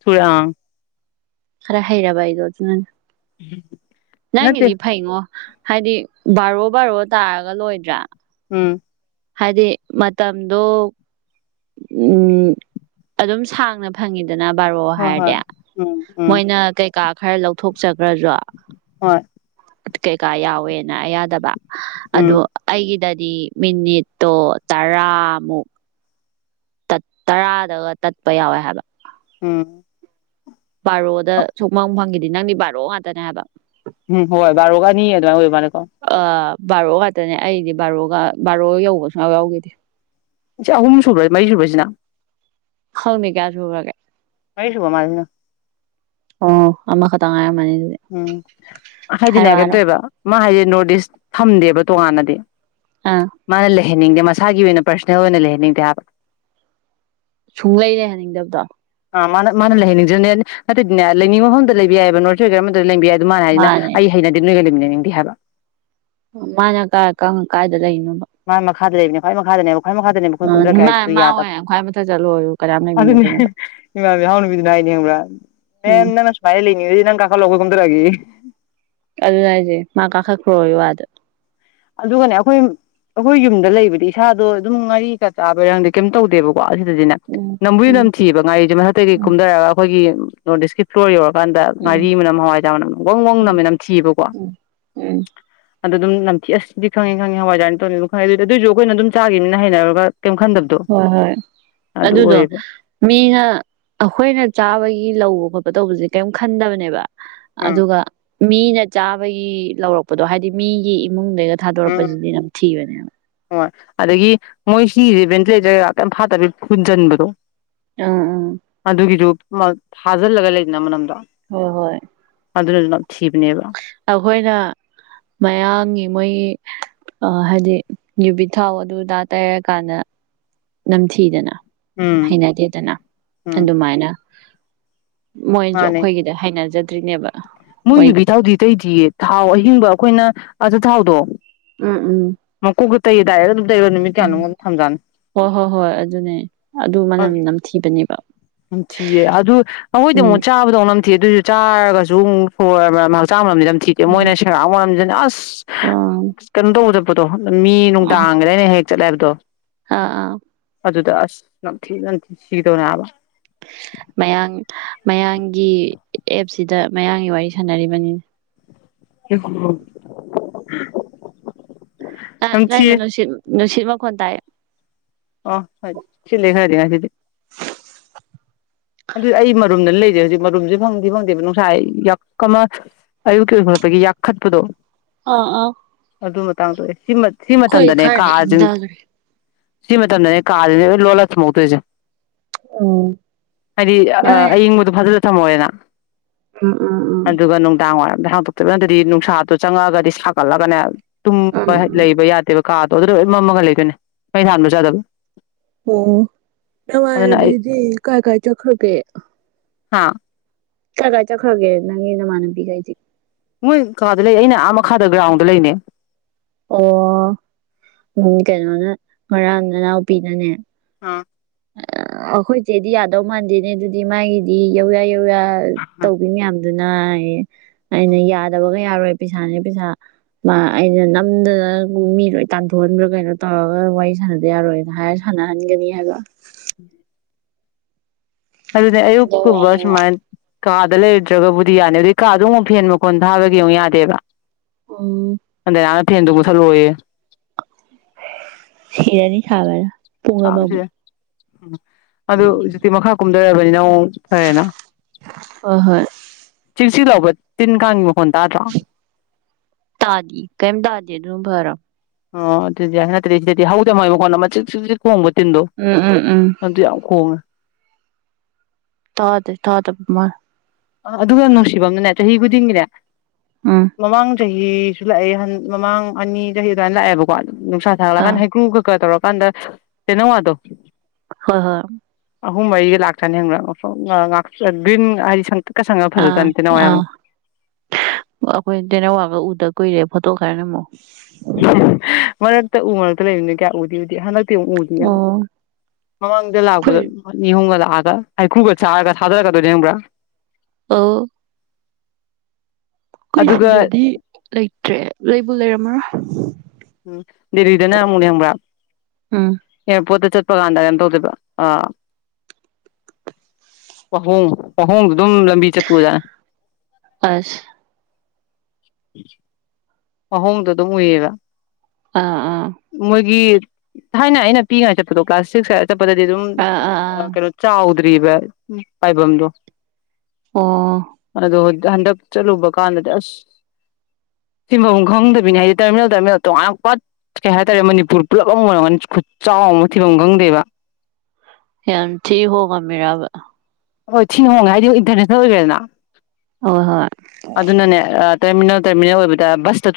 ꯊ ꯑꯥ ꯑꯔ ꯍꯩꯔꯕꯥꯗꯣ ꯑꯗꯨ ꯅꯥꯟ ꯅꯠꯇꯦ ꯅꯉꯗꯤ ꯄ ꯏꯉꯣ ꯍꯥꯏꯗꯤ ꯕꯥꯔꯣ ꯕꯥꯔꯣ ꯇꯥꯔꯒ ꯂꯣꯏꯗ꯭ꯔꯥ ꯎꯝ ꯍꯥꯏꯗꯤ ꯃꯇꯝꯗꯣ ꯎꯝ ꯑꯗꯨꯝ ꯁꯥꯡꯅ ꯐꯪꯉꯤꯗ ꯑꯗꯨꯅ ꯕꯥꯔꯣ ꯍꯣꯏ ꯍꯣꯏ ꯍꯥꯏꯔꯗꯤ ꯎꯝ ꯎꯝ ꯃꯣꯏꯅ ꯀꯩꯀꯥ ꯈꯔ ꯂꯧꯊꯣꯛꯆꯈ꯭ꯔꯁꯨꯣ ꯍꯣꯏ ꯀꯩꯀꯥ ꯌꯥꯎꯋꯦꯅ ꯑꯌꯥꯗꯕ ꯎꯝ ꯑꯗꯣ ꯑꯩꯒꯤꯗꯗꯤ ꯃꯤꯅꯤꯠꯇꯣ ꯇꯔꯥꯃꯨꯛ ꯠ ꯇꯔꯥꯗꯒ ꯇꯠꯄ ꯌꯥꯎꯋꯦ ꯍꯥꯏꯕ ꯎꯝ ꯕꯥꯔꯣꯗ ꯁꯨꯛ ꯐꯪ ꯐꯪꯈꯤꯗꯦ ꯗꯤ ꯅꯪꯗꯤ ꯕꯥꯔꯣꯑꯣ ꯉꯥꯛꯇꯅꯦ ꯍꯥꯏꯕ ꯎꯝ ꯍꯣꯏ ꯕꯥꯔꯣꯒ ꯑꯥꯅꯤ ꯑꯗꯨꯃꯥꯏ ꯑꯣꯏ ꯃꯥꯅꯦ ꯀꯣ ꯑ ꯕꯥꯔꯣ ꯉꯇꯅꯦ ꯑꯩꯗꯤ ꯕꯥꯔꯣꯒ ꯕꯥꯔꯣ ꯌꯧꯕ ꯁꯨꯡꯌꯥꯎ ꯌꯥꯎꯈꯤꯗꯦ ꯏꯆꯥ ꯑꯍꯨꯝ ꯁꯨꯨꯕꯔꯥ ꯃꯔꯤ ꯁꯨꯕꯔꯥ ꯁꯤꯅ ꯍꯧꯅꯥ ꯀꯌꯥ ꯁꯨꯒꯔ ꯒꯦ [inaudible] ꯑꯣ ꯑꯃ ꯈꯇꯥ ꯉꯥꯏꯔꯝ ꯃꯅꯤ ꯎꯝ ꯍꯥꯏꯗꯤꯅꯦ ꯀꯩꯅꯣ ꯇꯧꯋꯦꯕꯥ ꯃꯥ ꯍꯥꯏꯗꯤ ꯅꯣꯔꯠ ꯏꯁ ꯊꯝꯗꯦꯕ ꯇꯣꯉꯥꯟꯅꯗꯤ ꯑꯥ ꯃꯥꯅ ꯂꯩ ꯂꯩꯍꯟꯅꯤꯡꯗꯦ ꯃꯁꯥꯒꯤ ꯑꯣꯏꯅ ꯄꯔꯁꯣꯅꯦꯜ ꯑꯣꯏꯅ ꯂꯩꯍꯟꯅꯤꯡꯗꯦ ꯍꯥꯏꯕ ꯁꯨꯡ ꯂꯩꯍꯟ ꯅꯤꯡꯗꯕꯗꯣ ꯑ ꯃꯥꯅ ꯃꯥꯅ ꯂꯩꯍꯟꯅꯤꯡꯗꯕꯅꯦ ꯅꯠꯇꯗꯤꯅꯦ ꯂꯩꯅꯤꯡ ꯃꯐꯝꯗ ꯂꯩꯕ ꯌꯥꯏꯕ ꯅ ꯑꯗꯣꯏꯒꯅꯥ ꯑꯃꯥ ꯗꯨꯗꯥ ꯂꯩꯕꯥ ꯌꯥꯏ ꯑꯗꯨ ꯃꯥꯅ ꯍꯥꯏꯖꯤꯅ ꯃꯥꯅꯦ ꯑꯩ ꯍꯩꯅꯗꯦ ꯅꯣꯏ ꯂꯩꯃꯤꯅꯅꯤ ꯗꯤꯍꯕ ꯃꯥꯅ ꯀꯉ ꯀꯥꯏꯗ ꯂꯩꯅꯣꯕ ꯃꯥ ꯃꯈꯥꯗ ꯂꯩꯕꯅꯦ ꯈꯨꯋꯥꯏ ꯃꯈꯥꯗꯅꯦꯕ ꯈ꯭ꯋꯥꯏ ꯃꯈꯥꯗꯅꯦꯕ ꯑꯩꯈꯣꯏ ꯀꯨꯝꯊꯔꯛꯀꯦ ꯃꯥ ꯍꯥꯏꯗꯨ ꯃꯥ ꯌꯥꯗꯕ ꯑꯣꯏꯅꯥ ꯈ꯭ꯋꯥꯏ ꯃꯊꯛ ꯆꯠꯂꯣ ꯌꯨ ꯀꯅꯥꯝ ꯑꯗꯨꯅꯦ ꯂꯩꯃꯤꯟꯅꯗꯅꯕ ꯏꯃꯥ ꯅꯕꯤ ꯍꯥꯎ ꯅꯨꯄꯤ ꯗꯨꯅꯥ ꯍꯥꯏꯔꯤ ꯈꯪ ꯕꯔꯥ ꯃ ꯎꯝ ꯅꯪ ꯁꯃꯥꯏꯂꯤꯅꯤ ꯅꯪ ꯀꯨꯝ ꯗꯔꯛ ꯑꯒꯦꯌꯦ ꯑꯗꯨꯅꯦ ꯂꯏꯖꯦ ꯃꯥ ꯀꯥꯈꯛꯈ꯭ꯔꯣꯌꯨ ꯑꯥꯗꯥ ꯑꯗꯨꯒꯅꯦ ꯑꯩꯈꯣꯏ ꯑꯩꯈꯣꯏ ꯌꯨꯝꯗ ꯂꯩꯕꯗꯤ ꯏꯁꯥꯗꯣ ꯑꯗꯨꯝ ꯉꯥꯔꯤꯒ ꯆꯥꯕꯩꯔꯪꯗꯤ ꯀꯩꯝ ꯇꯧꯗꯦꯕꯀꯣ ꯀꯣ ꯑꯁꯤꯗꯁꯤꯅꯦ ꯎꯝ ꯅꯝꯕꯨꯁꯨ ꯎꯝ ꯅꯝꯊꯤꯕ ꯉꯥꯔꯤꯁꯦ ꯃꯊꯛꯇꯒꯤ ꯎꯝ ꯀꯨꯝꯊꯔꯒ ꯑꯩꯈꯣꯏꯒꯤ ꯅꯣꯔꯠ ꯏꯁ ꯀꯤ ꯐꯂꯣꯔ ꯌꯧꯔꯥ ꯀꯀꯥꯟꯗ ꯎꯝ ꯉꯥꯔꯤ ꯃꯅꯝ ꯍꯋꯥꯏꯖ ꯃꯅꯝ ꯋꯥꯪ ꯋꯥꯋꯪꯅ ꯎꯝ ꯃꯅꯝ ꯊꯤꯕꯀꯣ ꯎꯝ ꯎꯝ ꯑꯗꯨ ꯑꯗꯨꯝ ꯑꯁ ꯁꯤꯗꯤ ꯈꯪꯉꯦ ꯈꯉꯦ ꯍꯋꯥꯏꯅ ꯇꯧꯅꯤ ꯑꯗꯨ ꯈꯪꯉꯦ ꯑꯗꯨꯗꯤ ꯑꯗꯨꯏꯁꯨ ꯑꯩꯣꯏꯅ ꯑꯗꯨꯝ ꯆꯥꯈꯤꯕꯅꯤꯅ ꯍꯩꯅꯔꯒ ꯀꯩꯝ ꯈꯟꯗꯕꯗꯣ ꯍꯣꯏ ꯍꯣꯏ ꯑꯗꯨ ꯑꯗꯨꯗꯣ ꯑꯣꯏꯌꯦꯕ ꯃꯤꯅ ꯑꯩꯈꯣꯏꯅ ꯆꯥꯕꯒꯤ ꯂꯧꯕ ꯈꯣꯄ ꯇꯧꯕꯖꯦ ꯀꯩꯏꯝ ꯈꯟꯗꯕꯅꯦꯕ ꯎꯝ ꯑꯗꯨꯒ ꯃꯤꯅ ꯆꯥꯕꯒꯤ ꯂꯧꯔꯛꯄꯗꯣ ꯍꯥꯏꯗꯤ ꯃꯤꯒꯤ ꯏꯃꯨꯡ ꯎꯝ ꯍꯣꯏ ꯑꯗꯒꯤ ꯃꯣꯏ ꯁꯤꯚꯦꯟ ꯐ ꯇ ꯐꯖꯅꯤꯡꯕꯗꯣ ꯑꯥ ꯑꯥ ꯑ ꯑꯗꯨꯒꯤꯁꯨꯣ ꯐꯥꯖꯤꯜꯂꯒ ꯂꯩꯗꯅ ꯃꯅꯝꯗꯣ ꯍꯣꯏ ꯍꯣꯏ ꯊꯤꯕ ꯅꯕ ꯑꯩꯈꯣꯏꯅ ꯃꯌꯥꯝꯒꯤ ꯃꯣꯏ ꯍꯥꯏꯗꯤ ꯌꯨꯕꯤ ꯊꯥꯎ ꯑꯗꯨꯗꯥ ꯇꯩꯔꯀꯥꯟꯗ ꯅꯝꯁꯤꯤꯗꯅ ꯎꯝ ꯍꯩꯅꯗꯦꯗꯅ ꯎꯝ ꯑꯗꯨꯃꯥꯏꯅ ꯃꯣꯏꯁꯨ ꯑꯩꯈꯣꯏꯒꯤꯗ ꯍꯥꯏꯅꯖꯗꯦ ꯇ꯭ꯅꯕ ꯃꯣꯏꯒꯤ ꯀꯩꯇꯥꯎꯗꯤ ꯑꯇꯩꯗꯤ ꯊꯥꯎ ꯑꯩ ꯍꯤꯡꯕ ꯑꯩꯈꯣꯏꯅ ꯑꯊꯥꯎꯗꯣ ꯎꯝ ꯎꯝ ꯇꯩꯗ ꯑꯗꯨ ꯔ ꯅꯨꯃꯤꯠ ꯎꯝ ꯀꯌꯥꯣ ꯊꯝꯖꯅꯤ ꯍꯣꯏ ꯍꯣꯏ ꯍꯣꯏ ꯑꯗꯨꯅꯦ ꯑꯗꯨ ꯃꯅꯝ ꯅꯝꯊꯤꯕꯅꯦꯕ ꯊꯤꯌꯦ ꯑꯗꯨ ꯅꯈꯣꯏꯗ ꯎꯝ ꯑꯃꯨꯛ ꯆꯥꯕꯗꯧ ꯊꯤ ꯑꯗꯨꯑꯣꯏꯁꯨ ꯆꯥꯔꯒꯁꯨ ꯑꯃꯨꯛ ꯍꯣꯏ ꯆꯥꯝꯝ ꯊꯤꯛꯦ ꯎꯝ ꯃꯣꯏꯅ ꯁꯦꯡ ꯑꯁ ꯑꯥ ꯀꯩꯅꯗꯧꯧꯕꯗ ꯀꯗꯣ ꯃꯤ ꯅꯅꯨꯡ ꯇꯥꯡꯒ ꯂꯩꯅꯦ ꯍꯦꯛ ꯆꯠꯂꯥꯏꯔꯗꯣ ꯑꯥ ꯑꯥ ꯑꯗꯨꯗ ꯑꯁ ꯅꯝꯊꯤ ꯅꯝꯊꯤ ꯁꯤꯒꯗꯧꯅꯦꯕ ꯃꯌꯥꯡ ꯃꯌꯥꯝꯡꯒꯤ ꯑꯦꯞꯁꯤꯗ ꯃꯌꯥꯡꯒꯤ ꯋꯥꯔꯤ ꯁꯥꯟꯅꯔꯤꯕꯅꯤ ꯍ ꯍ ꯑ ꯅꯪꯅꯨꯡꯁꯤ ꯁꯤꯃ ꯀꯣꯟ ꯇꯌꯦ ꯑ ꯍ ꯆꯂ ꯍꯔꯤ ꯍꯥꯏꯗꯤ ꯃꯔꯨꯝꯗꯅ ꯂꯩꯔꯤꯦ ꯍꯧꯖꯤꯛ ꯃꯔꯨꯝꯁꯦ ꯐꯪꯗꯤ ꯐꯪꯗꯦꯕ ꯅꯨꯡꯁꯥ ꯌꯥꯛ ꯑꯃ ꯑꯌꯨꯛꯀꯤ ꯑꯣꯏꯈꯂꯛꯄꯒꯤ ꯌꯥꯛꯈꯠꯄꯗꯣ ꯑꯥ ꯑꯥ ꯑꯗꯨ ꯃꯇꯥꯡꯗꯑꯦ ꯁꯤꯃ ꯁꯤꯃ ꯑꯩꯈꯣꯏ ꯃꯇꯝꯗꯅꯦ ꯈꯔꯗꯤ ꯀꯥꯖꯤꯡ ꯏꯪꯊꯈ꯭ꯔꯦ ꯁꯤ ꯃꯇꯝꯗꯅꯦ ꯀꯥꯁꯤꯦꯅꯦꯣꯏ ꯂꯣꯜꯂꯁ ꯃꯧꯛꯇꯣꯏꯁꯦ ꯎꯝ ꯍꯥꯏꯗꯤ ꯑ ꯅꯣꯏ ꯑꯌꯤꯡꯕꯗꯨ ꯐꯖ ꯏꯃꯣꯏꯅ ꯎꯝ ꯎꯝ ꯎꯝ ꯑꯗꯨꯒ ꯅꯨꯡꯗꯥꯡ ꯋꯥꯏꯔꯝ ꯑꯗ ꯍꯥꯡꯗꯣꯛꯇꯕꯤꯪꯗꯗꯤ ꯅꯨꯡꯁꯥꯗꯣ ꯆꯪꯉꯛꯑꯒꯗꯤ ꯁꯥꯒꯠꯂꯒꯅꯦ ꯇꯨꯝꯕ ꯂꯩꯕ ꯎꯝ ꯌꯥꯗꯦꯕ ꯀꯥ ꯇꯗ ꯂꯣꯏ ꯃꯃꯒ ꯂꯩꯗꯣꯏꯅꯦ ꯃꯩ ꯊꯥꯟꯕ ꯆꯥꯗꯕ ꯑꯣ ꯑꯩ ꯅꯃꯥꯏꯕꯤꯗꯤ ꯀꯥꯏ ꯀꯥꯏ ꯆꯈꯒꯦ ꯍꯥꯥ ꯆꯠꯈ ꯆꯠꯈ꯭ꯔꯒꯦ ꯅꯪꯒꯤ ꯅꯃꯥꯟꯅꯕꯤꯈꯩꯗꯤꯦ ꯃꯣꯏ ꯀꯥꯗ ꯂꯩ ꯑꯩꯅ ꯑꯥ ꯃꯈꯥꯗ ꯒ꯭ꯔꯥꯎꯟꯗ ꯂꯩꯅꯦ ꯑꯣ ꯎ ꯀꯩꯅꯣꯅ ꯉꯔꯥꯡ ꯅꯅꯥꯎꯄꯤꯅꯅꯦ ꯑ ꯑ ꯑꯩꯈꯣꯏꯁꯦꯗꯤ ꯌꯥꯗꯧ ꯃꯥꯟꯗꯦꯅꯦ ꯑꯗꯨꯗꯤ ꯃꯥꯒꯤꯗꯤ ꯌꯧꯔ ꯌꯧꯔ ꯑꯥ ꯇꯧꯕꯤ ꯃ ꯌꯥꯝꯗꯅꯤ ꯅ ꯑꯩꯅ ꯌꯥꯗꯕꯒ ꯌꯥꯔꯣꯏ ꯄꯩꯁꯥꯅꯦ ꯄꯩꯁꯥ ꯃꯥ ꯑꯩꯅ ꯅꯝꯗꯅ ꯃꯤ ꯂꯣꯏ ꯇꯥꯟꯊꯣꯛꯍꯟꯕ꯭ꯔꯥ ꯀꯩꯅꯣ ꯇꯧꯔꯒ ꯋꯥꯔꯤ ꯁꯥꯟꯅꯗ ꯌꯥꯔꯣꯏꯅ ꯍꯥꯏꯔ ꯁꯥꯟꯅꯍꯟꯒꯅꯤ ꯍꯥꯏꯕ ꯎꯝ ꯑꯗꯨꯗꯤ ꯌꯧꯌꯥ ꯑꯌꯨꯛꯨꯕ ꯌꯧꯌꯥ ꯁꯃꯥꯏ ꯀꯥꯗ ꯂꯩꯔꯨꯗ꯭ꯔꯒꯕꯨꯗꯤ ꯌꯥꯅꯤ ꯑꯗꯨꯩ ꯀꯥꯗꯣ ꯑꯃꯨꯛ ꯐ ꯍꯦꯟ ꯃꯈꯣꯟ ꯊꯥꯕꯒꯤ ꯑꯃꯨꯛ ꯌꯥꯗꯦꯕ ꯑ ꯇꯦꯟ ꯇꯕꯨꯊꯜ ꯑꯣꯏꯌꯦ ꯁꯤꯔꯅꯤ ꯈꯥꯕ ꯄꯉꯗꯃꯣ ꯎꯝ ꯑꯗꯨ ꯃ ꯈ ꯍꯥ ꯀꯨꯝ [unintelligible] ꯐ ꯍꯣꯏ ꯍꯣꯏ ꯆꯦꯛꯁꯤ ꯂꯥꯎꯕ ꯇꯤꯟ ꯀꯥꯡꯥꯡꯉꯤꯉꯣ ꯇꯥꯗꯤ ꯀꯩꯝ ꯇꯥꯗꯤ ꯑꯗꯨꯚꯔꯣ ꯑꯣ ꯑꯗꯨꯗꯤ ꯍꯗꯣꯏ ꯃꯈꯣꯡꯕ ꯇꯗꯣ ꯎꯝ ꯎꯝ ꯎꯝ ꯑꯗꯨ ꯌꯥꯝ ꯈꯉ ꯊꯥꯗꯦ ꯊꯥ ꯇ ꯃꯥ ꯑꯗꯨ ꯑꯗꯨꯒꯪ ꯉ ꯁꯤꯕꯝ ꯍꯕꯨꯗꯤꯦ ꯎꯝ ꯃꯃꯥꯡꯗ ꯆꯍꯤꯁꯨ ꯂꯥꯛꯑꯦ ꯃꯃꯥꯡ ꯑꯅꯤ ꯆꯍꯤ ꯑꯗꯨꯃꯥꯏꯅ ꯂꯥꯛꯑꯦꯕꯀꯣ ꯅꯨꯡꯁꯥ ꯑꯥ ꯊꯥꯒꯂꯒꯥꯟꯅ ꯍꯩ꯭ꯔꯨ ꯈꯀ ꯇꯧꯔꯒ ꯄꯗ ꯇꯅꯣ ꯑꯗꯨꯣ ꯍꯣꯏ ꯍꯣꯏ ꯑꯍꯨꯝ ꯃꯔꯤꯒ ꯂꯥꯛꯇꯅꯤ ꯍꯕ ꯒ꯭ꯔꯤꯟ ꯍꯥꯏꯗꯤ ꯁꯪꯇ꯭ꯔꯤꯛꯀ ꯁꯪꯉꯒ ꯑꯥ ꯐꯖꯖꯥꯠꯅꯤꯗ ꯅꯋꯥꯏ ꯑꯥ ꯌꯥꯝꯅ ꯑꯩꯈꯣꯏ ꯇꯦꯅꯋꯥꯒ ꯎꯗ ꯀꯨꯏꯔꯦ ꯐꯠꯇ ꯀꯅꯦ ꯃ ꯎ ꯃꯔꯛꯇ ꯎ ꯃꯔꯛꯇ ꯂꯩꯕꯃꯤꯅꯣ ꯀꯌꯥ ꯎꯗꯤ ꯎꯗꯤ ꯍꯟꯗꯛ ꯛ ꯎꯗ ꯌꯥꯅꯤ ꯑꯣ ꯃꯃꯥꯡꯗ ꯂꯥꯛꯄꯗ ꯑꯩꯈꯣꯏ ꯅꯤꯍꯣꯒ ꯂꯥꯛꯑ ꯈ ꯍꯖ ꯀꯗ ꯑ ꯑꯩꯈꯣꯏ ꯑꯗꯨꯒ ꯁꯤꯗꯗꯤ ꯂꯩꯇ꯭ꯔꯦ ꯂꯩꯕꯨ ꯂꯩꯔꯝꯃꯔꯥ [unintelligible] ꯎꯝ ꯗꯦꯔꯤꯗꯅ ꯑꯃꯨꯅꯤ ꯌꯥꯝ꯭ꯔ ꯎꯝ ꯑꯦ ꯄꯣꯠꯇ ꯆꯠ ꯄꯀꯗꯩꯅꯝ ꯇꯧꯗꯕ ꯑꯍꯣꯡꯥꯍꯣꯡ ꯑꯗꯨꯝ ꯂꯝꯕꯤ ꯆꯦ ꯄꯨꯖꯥ ꯑꯁ ꯑꯍꯣꯡꯗ ꯑꯗꯨꯝ ꯎꯏꯌꯦꯔ ꯑꯥ ꯑꯥ ꯃꯒꯤ ꯍꯥꯏꯅ ꯑꯩꯅ ꯄꯤꯉꯥꯏ ꯆꯠꯄꯗꯣ ꯀ꯭ꯂ꯭ꯂꯥꯁꯇꯤꯛꯁ ꯄ ꯑꯥ ꯑꯥ ꯃꯇꯨꯡꯏꯟꯅ ꯑꯥ ꯀꯩꯅꯣ ꯆꯥ ꯗꯔꯤꯕ ꯄꯥꯏꯕꯝꯗꯣ ꯑꯥ ꯑꯗꯣ ꯍꯟꯗꯛ ꯆꯠꯂꯨꯕ ꯀꯥꯟꯗꯗꯤ ꯑꯁ ꯊꯤꯟꯐꯝ ꯈꯪꯗꯕꯤꯅꯤ ꯍꯥꯏꯗꯤ ꯇꯔꯃꯤꯅꯦꯜ ꯇꯔꯃꯤꯜ ꯇꯣꯉꯄ ꯀꯩ ꯍꯥꯏꯇꯥꯔꯦ ꯃꯅꯤꯄꯨꯔ ꯄꯨꯜꯂꯞ ꯑꯃ ꯑꯣꯏꯔꯝꯀꯗ ꯈꯨꯠ ꯆꯥꯎ ꯑꯃ ꯊꯤꯕ ꯈꯪꯗꯦꯕ ꯌꯥꯝ ꯊ ꯍꯒ ꯃꯦꯔꯕ ꯍꯣꯏ ꯊꯤ ꯍꯑꯣꯣꯡꯉ ꯍꯥꯏꯗꯤ ꯏꯟꯇꯔꯅꯦꯁꯅꯦꯜ ꯑꯣꯏꯒꯦꯔꯅ ꯍꯣꯏ ꯍꯣꯏ ꯑꯗꯨꯅꯅꯦ ꯇꯔꯃꯤꯅꯜ ꯇꯔꯃꯤꯜ ꯑꯣꯏꯕꯗꯁ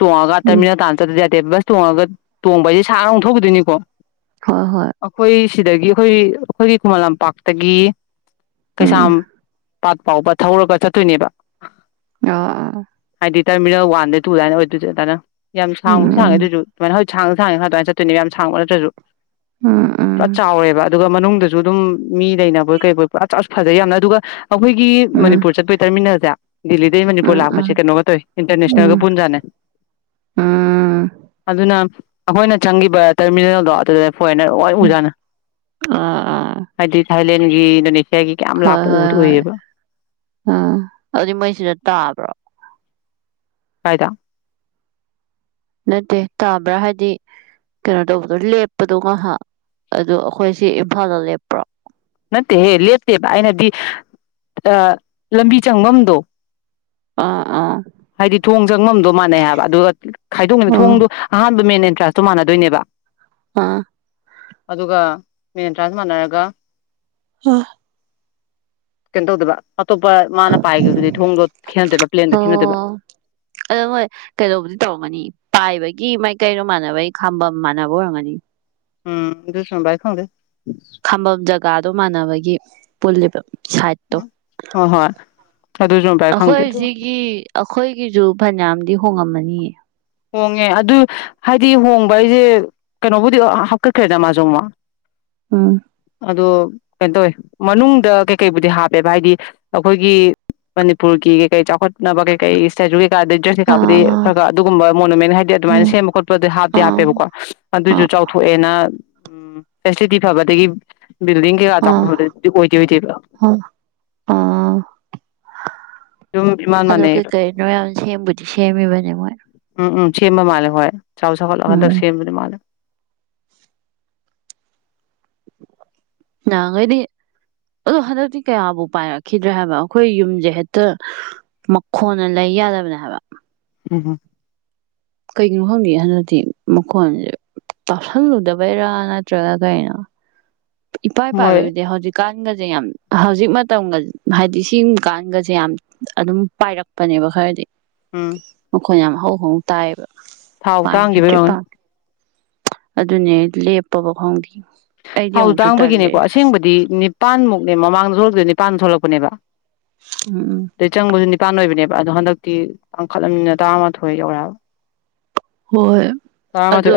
ꯎꯝ ꯊꯨꯡꯉꯒꯅ ꯇꯥꯟ ꯇꯦꯕ꯭ꯂꯁ ꯇꯣꯡꯉꯒ ꯇꯣꯡꯕ ꯍꯥꯏꯁꯦ ꯁꯥꯔ ꯑꯣꯊꯣꯛꯈꯤꯗꯣꯏꯅꯤꯀꯣ ꯍꯣꯏ ꯍꯣꯏ ꯁꯤꯗꯒꯤ ꯑꯩꯈꯣꯏ ꯑꯩꯈꯣꯏꯒꯤ ꯈꯨꯃꯟ ꯂꯝꯄꯥꯛꯇꯒꯤ ꯎꯝ ꯀꯩꯁꯥꯝ ꯄꯥꯠ ꯐꯥꯎꯕ ꯊꯧꯔꯒ ꯆꯠꯇꯣꯏꯅꯦꯕ ꯑꯥ ꯑꯥ ꯗꯤꯇꯔꯃꯤꯅꯦꯜ ꯋꯥꯟꯗꯩ ꯇꯨ ꯑꯗꯨꯥꯏꯅ ꯑꯣꯏꯗꯣꯏꯁꯨ ꯑꯗꯨꯅ ꯌꯥꯝ ꯁꯥꯡꯕꯨꯗꯤ ꯁꯥꯡꯉꯦ ꯎꯝ ꯑꯗꯨꯁꯨ ꯑꯗꯨꯃꯥꯏꯅ ꯍꯧ ꯁꯥꯡꯉ ꯁꯥꯡꯉ ꯁꯥꯡ ꯑꯗꯨꯃꯥꯏꯅ ꯆꯠꯇꯣꯏꯅꯦ ꯌꯥꯝꯥꯡꯕ ꯅꯠꯇ꯭ꯔꯁꯨ ꯎꯝ ꯎꯝ ꯄꯨꯔꯥ ꯆꯥꯎꯋꯦꯕ ꯑꯗꯨꯒ ꯃꯅꯨꯡꯗꯁꯨ ꯑꯗꯨꯝ ꯃꯤ ꯂꯩꯅꯕꯣꯏ ꯀꯩꯕꯣꯏ ꯄꯨꯥ ꯆ ꯐꯖꯩ ꯌꯥꯝꯅ ꯑꯗꯨꯒ ꯑꯩꯈꯣꯏꯒꯤ ꯎꯝ ꯎꯝ ꯃꯅꯤꯄꯨꯔ ꯆꯠꯄꯩ ꯇꯔꯃꯤꯅꯦꯜꯁꯦ ꯦꯜꯂꯤꯗꯩ ꯃꯅꯤꯄꯨꯔ ꯂꯥꯛꯄꯁꯦ ꯎꯝ ꯀꯩꯅꯣꯒ ꯇꯧꯋꯤ ꯏꯟꯇꯔꯅꯦꯁꯅꯦꯜꯒ ꯎꯝ ꯄꯨꯟꯖꯥꯅꯦ ꯎꯝ ꯑꯗꯨꯅ ꯑꯩꯈꯣꯏꯅ ꯆꯪꯒꯤꯕ ꯇꯔꯃꯤꯅꯦꯜꯗꯣ ꯑꯗꯨꯗ ꯍꯣꯔꯦꯅ ꯍ ꯎꯝ ꯎꯖꯥꯅ ꯑꯥ ꯑꯥ ꯍꯥꯏꯗꯤ ꯍꯥꯏꯂꯦꯟꯅꯤ ꯍꯣꯏ ꯍꯣꯏ ꯍꯣꯏ ꯎꯝ ꯑꯗꯨꯗꯤ ꯃꯣꯏꯁꯤꯗ ꯇꯥꯕ꯭ꯔꯣ ꯀꯥꯏꯗ ꯅꯠꯇꯦ ꯇꯥꯕ꯭ꯔꯥ ꯍꯥꯏꯗꯤ ꯀꯩꯅꯣ ꯇꯧꯕꯗꯣ ꯂꯦꯞꯄꯗꯣ ꯉꯥꯏꯍꯥꯛ ꯑꯗꯨ ꯑꯩꯈꯣꯏꯁꯤ ꯏꯝꯐꯥꯜꯗ ꯂꯦꯞꯄ꯭ꯔꯣ ꯅꯠꯇꯦꯍꯦ ꯂꯦꯞꯇꯦꯕ ꯑꯩꯅꯗꯤ ꯂꯝꯕꯤ ꯆꯪꯐꯝꯗꯣ ꯑꯥ ꯑꯥ ꯍꯥꯏꯗꯤ ꯊꯣꯡ ꯆꯪꯉꯝꯗꯧ ꯃꯅꯦ ꯍꯥꯏꯕ ꯑꯗꯨ ꯑꯗꯨꯒ ꯈꯥꯏꯗꯣꯛꯅꯅꯤ ꯊꯣꯡꯗꯣ ꯑꯍꯥꯟꯕ ꯃꯦꯟꯟꯅ ꯇ꯭ꯔꯥꯁꯇꯣ ꯃꯥꯟꯅꯗꯣꯏꯅꯦꯕ ꯑꯥ ꯑꯗꯨꯒ ꯃꯤꯦꯟꯇ꯭ꯔꯥꯟꯥꯁ ꯃꯥꯟꯅꯔꯒ ꯑ ꯀꯇ ꯍꯧꯗꯕ ꯑꯇꯣꯞꯄ ꯃꯥꯅ ꯄꯥꯏꯈꯤꯕꯗꯨꯗꯤ ꯊꯣꯡꯗꯣ ꯈꯦꯠꯅꯗꯕ ꯄ꯭ꯂꯦꯟꯗ ꯈꯦꯠꯅꯗꯕ ꯑꯣ ꯑꯗꯣ ꯃꯣꯏ ꯀꯩꯗꯧꯕꯗꯤ ꯇꯧꯔꯝꯒꯅꯤ ꯄꯥꯏꯕꯒꯤ ꯃꯥꯏꯀꯩꯩꯅꯣ ꯃꯥꯟꯅꯕꯩ ꯈꯥꯝꯕ ꯃꯥꯟꯅꯕ ꯑꯣꯏꯔꯝꯒꯅꯤ ꯎꯝ ꯑꯗꯨꯁ ꯥꯏ ꯈꯣꯡꯦ ꯈꯝꯕꯝ ꯖꯒꯥꯗꯣ ꯃꯥꯟꯅꯕꯒꯤ ꯄꯨꯣꯕ ꯍ ꯍꯣ ꯑꯩꯈꯣꯏ ꯁꯤꯒꯤ ꯑꯩꯈꯣꯏꯒꯤꯁꯨ ꯐꯅꯌꯥꯝꯗꯤ ꯍꯣꯡꯉꯝꯃꯅꯤ ꯍꯣꯡꯉꯦ ꯑꯗꯨ ꯍꯥꯏꯗꯤ ꯍꯣꯡꯕ ꯍꯥꯏꯁꯦ ꯀꯩꯅꯣꯕꯨꯗꯤ ꯍꯥꯞꯀꯠꯈ꯭ꯔꯦꯗ ꯃꯥꯖꯣꯡꯃ ꯑꯥ ꯑꯗ ꯀꯩꯅꯣ ꯇꯧꯋꯤ ꯃꯅꯨꯡꯗ ꯀꯩꯀꯩꯕꯨꯗꯤ ꯍꯥꯞꯄꯦꯕ ꯍꯥꯏꯗꯤ ꯑꯩꯈꯣꯏꯒꯤ ꯃꯅꯤꯄꯨꯔꯒꯤ ꯀꯩꯀꯩ ꯆꯥꯎꯈꯠꯅꯕ ꯀꯩꯀꯩ ꯁꯦ ꯗꯁ ꯑꯥ ꯀꯥꯄꯗ ꯑꯗꯨ ꯃꯣꯅꯨꯦꯟ ꯍꯥꯏꯗꯤ ꯑꯗꯨꯃꯥꯏꯅ ꯁꯦꯝꯕ ꯈꯣꯄ ꯍꯥꯞꯦ ꯑꯥ ꯍꯥꯞꯄꯦꯕꯀꯣ ꯑꯥ ꯑꯗꯨꯏꯁꯨ ꯆꯥꯎꯊꯣꯛꯑꯦꯅ ꯎꯝ ꯐꯁꯇꯤ ꯐꯕꯗꯗꯒꯤ ꯕꯤꯜꯗꯤꯡ ꯀ ꯑꯥ ꯆꯄꯗꯤꯣꯏ ꯀ ꯆꯂ ꯑꯥ ꯑꯥ ꯑꯗꯣ ꯀꯩ ꯀꯔꯤꯅꯣ ꯌꯥꯝꯌꯥꯝ ꯁꯦꯝꯕꯨꯗꯤ ꯁꯦꯝꯃꯤꯕꯅꯦ ꯃꯣꯏ ꯎꯝ ꯎꯝ ꯆꯕ ꯃꯥꯂ ꯍꯣꯏ ꯆꯥꯎꯥꯎ ꯆ ꯐꯜꯂ ꯍꯟꯗ ꯎꯝ ꯁꯦꯝꯅꯦ ꯃꯥꯂ ꯅꯈꯩꯗꯤ ꯑꯗꯣ ꯍꯟꯗꯛꯇꯤ ꯀꯌꯥꯕꯨ ꯄꯥꯏꯔꯛꯈꯤꯗ꯭ꯔꯦ ꯍꯥꯏꯕ ꯑꯩꯈꯣꯏ ꯌꯨꯝꯁꯦ ꯍꯦꯛꯇ ꯃꯈꯣꯟꯅ ꯂꯩ ꯌꯥꯗꯕꯅꯦ ꯍꯥꯏꯕ ꯎꯝꯝ ꯀꯩꯒꯤꯅꯣ ꯈꯪꯗꯦ ꯍꯟꯗꯛꯇꯤ ꯃꯈꯣꯟꯁꯦ ꯄꯥꯞꯁꯜꯂꯨꯗꯕꯩꯔꯥ ꯅꯠꯇ꯭ꯔꯒ ꯀꯩꯅꯣ ꯏꯄꯥ ꯏ ꯃꯣꯏ ꯄꯥꯏꯕꯗꯤꯦ ꯍꯧꯖꯤ ꯀꯥꯁ ꯒꯁꯦ ꯌꯥꯝ ꯍꯧꯖꯤꯛ ꯃꯇꯝꯒ ꯍꯥꯏꯗꯤ ꯁꯤꯀꯥꯟꯒꯁꯦ ꯌꯥꯝ ꯑꯗꯨꯝ ꯄꯥꯏꯔꯛꯄꯅꯦꯕ ꯈꯔꯗꯤ ꯎꯝ ꯑꯩꯈꯣꯏꯅ ꯌꯥꯝ ꯍꯧꯣꯡ ꯇꯥꯏꯑꯕ ꯊꯥꯎ ꯇꯥꯡꯈꯤꯕꯩ ꯃꯃꯟ ꯑꯗꯨꯅꯦ ꯂꯦꯞꯄꯕ ꯈꯪꯗꯦ ꯑꯩꯗꯤ ꯊꯥꯎꯗꯨ ꯇꯜꯂꯦ ꯇꯥꯡꯕꯒꯤꯅꯦꯀꯣ ꯑꯁꯦꯡꯕꯗꯤ ꯄꯥꯟꯃꯨꯛꯅꯦ ꯃꯃꯥꯡꯗ ꯊꯣꯛꯂꯛꯇꯣꯏꯅꯤ ꯄꯥꯟꯗ ꯊꯣꯛꯂꯛꯄꯅꯦꯕ ꯎꯝ ꯀꯇꯥꯟ ꯑꯣꯏꯕꯅꯦꯕ ꯑꯗꯣ ꯍꯟꯗꯛꯇꯤ ꯇꯥꯡꯈꯠꯂꯕꯅꯤꯅ ꯇꯔꯥꯃꯥꯊꯣꯏ ꯌꯧꯔꯛꯑꯕ ꯍꯣꯏ ꯑꯗꯨ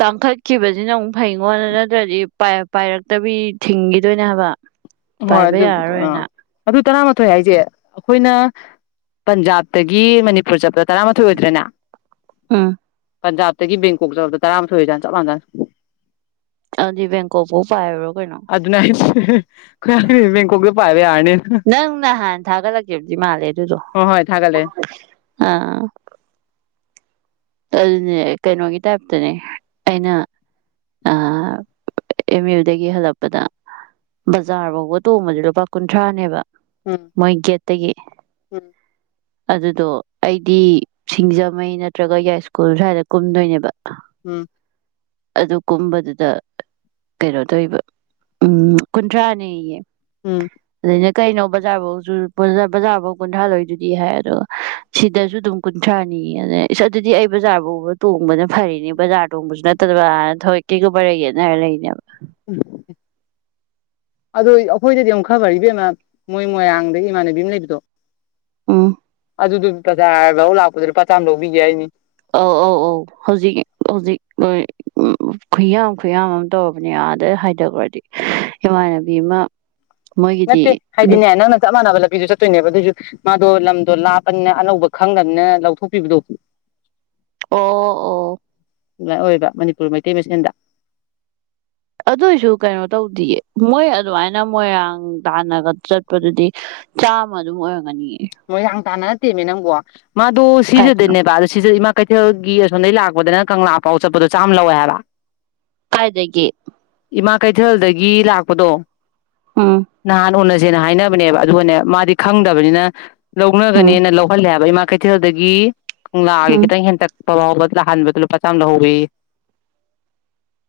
ꯇꯥꯡꯈꯠꯈꯤꯕꯁꯤꯅ ꯑꯃꯨꯛ ꯐꯩꯉꯣꯅ ꯅꯠꯇ꯭ꯔꯗꯤꯥꯏ ꯄꯥꯏꯔꯛꯇꯕꯤ ꯊꯤꯡꯈꯤꯗꯣꯏꯅꯦ ꯍꯥꯏꯕ ꯍꯣꯏ ꯄꯥꯏꯕ ꯑꯗꯨꯗꯤ ꯑ ꯌꯥꯔꯔꯣꯏꯅ ꯑꯗꯨ ꯇꯔꯥꯃꯥꯊꯣꯏ ꯍꯥꯏꯁꯦ ꯑꯩꯈꯣꯏꯅ ꯄꯟꯖꯥꯕꯇꯒꯤ ꯃꯅꯤꯄꯨꯔ ꯆꯞꯄ ꯇꯔꯥꯃꯊ ꯑꯣꯏꯗ꯭ꯔꯦꯅ ꯎꯝ ꯄꯟꯖꯥꯕꯇꯒꯤ ꯕꯦꯡꯀꯣꯛ ꯆꯠꯕꯗ ꯇꯔꯥꯃꯥꯊꯣꯏ ꯑꯣꯏꯖꯥꯟ ꯆꯞ ꯃꯥꯟꯗꯅ ꯑꯗꯤ ꯦꯡꯀꯣꯣꯛꯕꯨ ꯄꯥꯔꯣ ꯀꯩꯅꯣ ꯎ ꯃ ꯈꯣꯛꯒꯦ ꯄꯥꯏ ꯅꯪ ꯅꯍꯥꯟ ꯊꯥꯒꯠꯂꯛꯀꯦꯕꯗꯤ ꯃꯥꯜꯂꯦ ꯑꯗꯨꯗꯣ ꯍꯣꯏ ꯍꯣꯏ ꯊꯥꯒꯠꯂꯦ ꯑꯥ ꯑꯗꯨꯅꯦ ꯀꯩꯅꯣꯒꯤ ꯇꯥꯏꯞꯇꯅꯦ ꯑꯩꯅ ꯑ ꯑꯦꯝ ꯌꯨꯗꯒꯤ ꯍꯜꯂꯛꯄꯗ ꯕꯖꯥꯔ ꯐꯥꯎꯕ ꯇꯣꯡꯕꯁ ꯂꯨꯄꯥ ꯀꯨꯟꯊ꯭ꯔꯥꯅꯦꯕ ꯎꯝ ꯃꯣꯏꯒꯤꯦꯠꯇꯒꯤ ꯎꯝ ꯑꯗꯨꯗꯣ ꯑꯩꯗꯤ ꯁꯤꯡꯖꯃꯩ ꯅꯠꯇ꯭ꯔꯒ ꯌꯥꯏꯁꯀꯨꯜ ꯁ꯭ꯋꯥꯏꯗ ꯀꯨꯝꯗꯣꯏꯅꯦꯕ ꯎꯝ ꯑꯗꯨ ꯀꯨꯝꯕꯗꯨꯗ ꯀꯩꯅꯣ ꯇꯧꯔꯤꯕ ꯎꯝ ꯀꯨꯟꯊ꯭ꯔꯥꯅꯦꯌꯦ ꯎꯡ ꯑꯩꯅꯥ ꯀꯩꯅꯣ ꯕꯥꯖꯥꯔ ꯕꯥꯎ ꯀꯨꯟꯊ꯭ꯔꯥ ꯂꯧꯔꯤꯁꯤ ꯗꯤ ꯍꯥꯏ ꯑꯗꯨꯒ ꯁꯤꯗꯁꯨ ꯑꯗꯨꯝ ꯀꯨꯟꯊ꯭ꯔꯥꯅꯤ ꯌ‌ꯦ ꯏꯁ ꯑꯗꯨꯗꯤ ꯑꯩ ꯕꯖꯥꯔ ꯐꯥꯎꯕ ꯇꯣꯡꯕꯅ ꯐꯔꯤꯅꯦ ꯕꯖꯥꯔ ꯇꯣꯡꯕꯁꯨ ꯅꯠꯇꯕꯅ ꯊꯧꯌ‌ꯣꯏꯀꯤ ꯃꯔꯩ ꯌ‌ꯦꯠꯅ‌꯭ꯔꯥ ꯂꯩꯔꯤꯅꯤ ꯎꯝ ꯑꯗꯨ ꯑꯩꯈꯣꯏꯗꯗꯤ ꯑꯃꯨꯛ ꯈꯔ ꯐ꯭ꯔꯤ ꯏꯕꯦꯝꯃ ꯃꯣꯏ ꯃꯣꯏꯔꯥꯡꯗꯒꯤ ꯏꯃꯥꯟꯅꯕꯤ ꯑꯃ ꯂꯩꯕꯗꯣ ꯑꯡ ꯑꯗꯨꯗ‌ꯣ ꯇꯥꯗ ꯂꯧ ꯂꯥꯛꯄꯗ ꯂꯨꯄꯥ ꯆꯥꯝ ꯂꯧꯕꯤꯒꯤ ꯍꯥꯏꯁꯤꯅꯤ ꯑꯧ ꯑꯧ ꯑꯧ ꯍꯧꯖꯤꯛ ꯍꯧꯖꯤꯛ ꯈꯨꯌꯥꯝ ꯈꯨꯌꯥꯝ ꯑꯃ ꯇꯧꯔꯕꯅꯦ ꯑꯗ ꯍꯥꯏꯊꯈ꯭ꯔꯗꯤ ꯏꯃꯥꯟꯅꯕꯤ ꯑꯃ ꯃꯣꯏꯒꯤꯗꯤ ꯅꯠꯇ‌ꯦ ꯍꯥꯏꯗꯤ ꯅ‌ꯦ ꯅꯧꯅꯥ ꯆꯞ ꯃꯥꯟꯅꯅꯥ ꯂꯝꯕꯤꯗꯨ ꯆꯠ ꯆꯠꯇꯣꯏꯅꯦꯕ ꯑꯗ‌ꯣꯏꯁꯨ ꯃꯥꯗꯣ ꯂꯝꯗꯣ ꯂꯥꯞꯄꯅꯤꯅ ꯑꯅꯧꯕ ꯈꯪꯗꯅꯤꯅ ꯂꯧꯊꯣꯛꯄꯤꯕꯗꯣ ꯑꯣ ꯑꯣ ꯑꯗꯨꯃꯥꯏ ꯑꯣꯏꯕ ꯃꯅꯤꯄꯨꯔ ꯃꯩꯇꯩ ꯃꯁꯦꯟꯗ ꯑꯗꯨꯏꯁꯨ ꯀꯩꯅꯣ ꯇꯧꯗ‌ꯦꯌꯦ ꯃꯣꯏ ꯑꯗꯨꯃꯥꯏꯅ ꯃꯣꯏꯔꯥꯡ ꯇꯥꯟꯅꯒ ꯆꯠꯄꯗꯨꯗꯤ ꯆꯥꯝꯃ ꯑꯗꯨꯝ ꯑꯣꯏꯔꯝꯒꯅꯤꯌꯦ ꯃꯣꯏꯔꯥꯡ ꯇꯥꯟꯅ ꯅꯠꯇ‌ꯦꯃꯤ ꯅꯪꯕꯣ ꯃꯥꯗꯨ ꯀꯥꯏꯗꯅꯣ ꯁꯤꯖꯗꯅꯦꯕꯥ ꯑꯗꯨ ꯁꯤꯖ ꯏꯃꯥ ꯀꯩꯊꯦꯜꯒꯤ ꯑꯁꯣꯝꯗꯒꯤ ꯂꯥꯛꯄꯗꯅ ꯀꯪꯂꯥ ꯐꯥꯎ ꯆꯠꯄꯗꯣ ꯆꯥꯝꯃ ꯂꯧꯋꯦ ꯍꯥꯏꯕ ꯀꯥꯏꯗꯗꯒꯤ ꯏꯃꯥ ꯀꯩꯊꯦꯜꯗꯒꯤ ꯂꯥꯛꯄꯗꯣ ꯎꯝ ꯅꯍꯥꯟ ꯎꯅꯥꯁ‌ꯦ ꯁꯦꯅ ꯍꯥꯏꯅꯕꯅꯦꯕ ꯑꯗꯨꯒꯅ‌ꯦ ꯃꯥꯗꯤ ꯈꯪꯗꯕꯅꯤꯅ ꯎꯝ ꯂꯧꯅꯒꯅꯦꯅ ꯂꯧꯍꯜꯂꯦ ꯍꯥꯏꯕ ꯏꯃ ꯀꯩꯊ‌ꯦꯜꯗꯒꯤ ꯀꯪꯂꯥꯒꯤꯗꯨ ꯎꯝ ꯈꯤꯇꯪ ꯍ‌ꯧ ꯄꯍꯥꯎꯕꯗꯅꯍꯥꯟꯕꯗ ꯂꯨꯄꯥ ꯆꯥꯡ ꯂꯧꯍꯧꯕꯋꯤ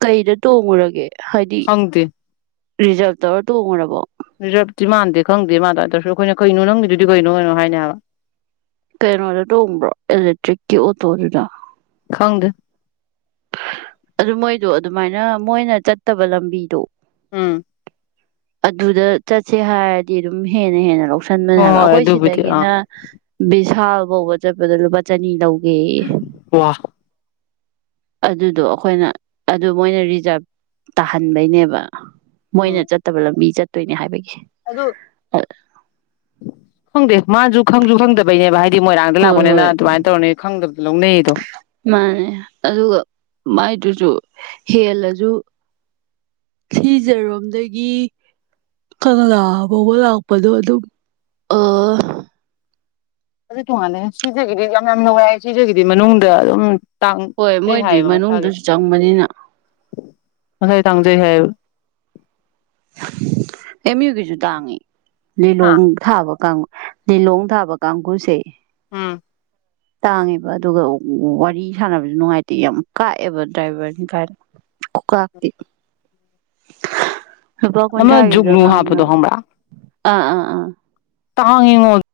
ꯀꯩꯗ ꯇꯣꯡꯉꯨꯔꯒꯦ ꯍꯥꯏꯗꯤ ꯈꯪꯗꯦ ꯔꯤꯖꯥꯕ ꯇꯧꯔ ꯇꯣꯡꯉꯨꯔꯕꯣ ꯁꯤꯥꯟꯦ ꯈꯪꯗꯦ ꯃꯥꯗ ꯑꯗꯨꯁꯨ ꯑꯩꯈꯅ ꯀꯩꯅꯣ ꯅꯪꯒꯤꯗꯨꯗꯤ ꯀꯩꯅꯣꯩꯅꯣ ꯍꯥꯏꯅꯦꯕ ꯀꯩꯅꯣꯗ ꯇꯣꯡꯕ꯭ꯔꯣ ꯏꯂꯦꯛꯇ꯭ꯔꯤꯛꯀꯤ ꯑꯣꯇꯣꯗꯨꯗ ꯍꯪꯗ ꯑꯗꯨ ꯃꯣꯏꯗꯣ ꯑꯗꯨꯃꯥꯏꯅ ꯃꯣꯏꯅ ꯆꯠꯇꯕ ꯂꯝꯕꯤꯗꯣ ꯎꯝ ꯑꯗꯨꯗ ꯆꯠꯁꯦ ꯍꯥꯏꯔꯗꯤ ꯑꯗꯨꯝ ꯍꯦꯟꯅ ꯍꯦꯟꯅ ꯂꯧ ꯁꯟꯃꯟ ꯍꯣꯏ ꯍꯥꯏꯕ ꯍꯣꯏ ꯑꯩꯈꯣꯏ ꯑꯗꯨꯕꯨꯗꯤ ꯑꯥ ꯁꯤꯗꯒꯤꯅ ꯕꯤꯚꯤꯁꯥꯜ ꯕꯕ ꯆꯠꯄꯗ ꯂꯨꯄꯥ ꯆꯅꯤ ꯂꯧ ꯒꯤ ꯋꯥ ꯑꯗꯨꯗꯣ ꯑꯩꯈꯣꯏꯅ ꯑꯗꯨ ꯃꯣꯏꯅ ꯔꯤꯖꯥꯔꯚ ꯇꯥꯍꯟꯕꯩꯅꯦꯕ ꯃꯣꯏꯅ ꯎꯝ ꯆꯠꯇꯕ ꯂꯝꯕꯤ ꯆꯠ ꯇꯣꯏꯅꯦ ꯍꯥꯏꯕꯒꯤ ꯑꯗꯨ [inaudible] ꯈꯪꯗꯦ ꯃꯥꯁꯨ ꯈꯪꯁꯨꯨ ꯈꯪꯗꯕꯩꯅꯦ ꯚ ꯍꯥꯏ ꯗꯤ ꯃꯣꯏꯔꯥꯡꯗ ꯍꯣꯏ ꯂꯥꯛꯄꯅꯤꯅ ꯍꯣꯏ ꯑꯗꯨꯃꯥꯏꯅ ꯇꯧꯔꯅꯤ ꯈꯪꯗꯕꯗꯣ ꯂꯧꯅꯩꯗꯣ ꯃꯥꯅꯦ ꯑꯗꯨꯒ ꯃꯥꯏꯗꯨꯁꯨ ꯍꯦꯜꯂꯁꯨ ꯊꯤꯖꯔꯣꯝꯗꯒꯤ ꯀꯪꯂꯥ ꯐꯥꯎꯕ ꯂꯥꯛꯄꯗꯣ ꯑꯗꯨꯝ ꯑ ꯑꯗꯨ ꯇꯣꯉꯥꯟꯜꯂꯦ ꯁꯤꯗꯒꯤꯗꯤ ꯌꯥꯝ ꯌꯥꯝ ꯅꯨꯡꯉꯥꯏ ꯁꯤꯖꯒꯤꯗꯤ ꯃꯅꯨꯡꯗ ꯑꯗꯨꯝ ꯍꯣꯏ ꯇꯥꯡꯖꯩ ꯃꯣꯏꯗꯤ ꯍꯥꯏꯌꯦꯕ ꯃꯁꯥꯒꯤ ꯃꯅꯨꯡꯗꯁꯨ ꯆꯪꯕꯅꯤꯅ ꯃꯁꯥꯒꯤ ꯇꯥꯡꯖꯩ ꯍꯥꯏꯌꯦꯕ ꯑꯃꯤꯌ ꯀꯖꯨ ꯗꯗꯥꯉꯩ ꯂꯩ ꯍꯥ ꯂꯣꯡ ꯊꯥꯕ ꯀꯥꯡ ꯂꯤꯂꯣꯡ ꯊꯥꯕ ꯀꯥꯡꯒꯨꯁꯦ ꯎꯝ ꯇꯥꯡꯉꯦꯕ ꯑꯗꯨꯒ ꯋꯥꯔꯤ ꯁꯥꯟꯅꯕꯁꯨ ꯅꯨꯡꯉꯥꯏꯇꯦ ꯌꯥꯝ ꯀꯥꯛꯑꯦꯕ ꯗ꯭ꯔꯥꯏꯚꯔꯅꯤ ꯀꯥꯏꯅ ꯀꯀꯥꯛꯄꯤ [inaudible] ꯑ ꯌꯨꯒꯅꯅꯨꯡ ꯍꯥꯞꯗ ꯍ ꯑꯥ ꯑꯥ ꯑꯥ ꯇꯥꯡꯉꯉꯣ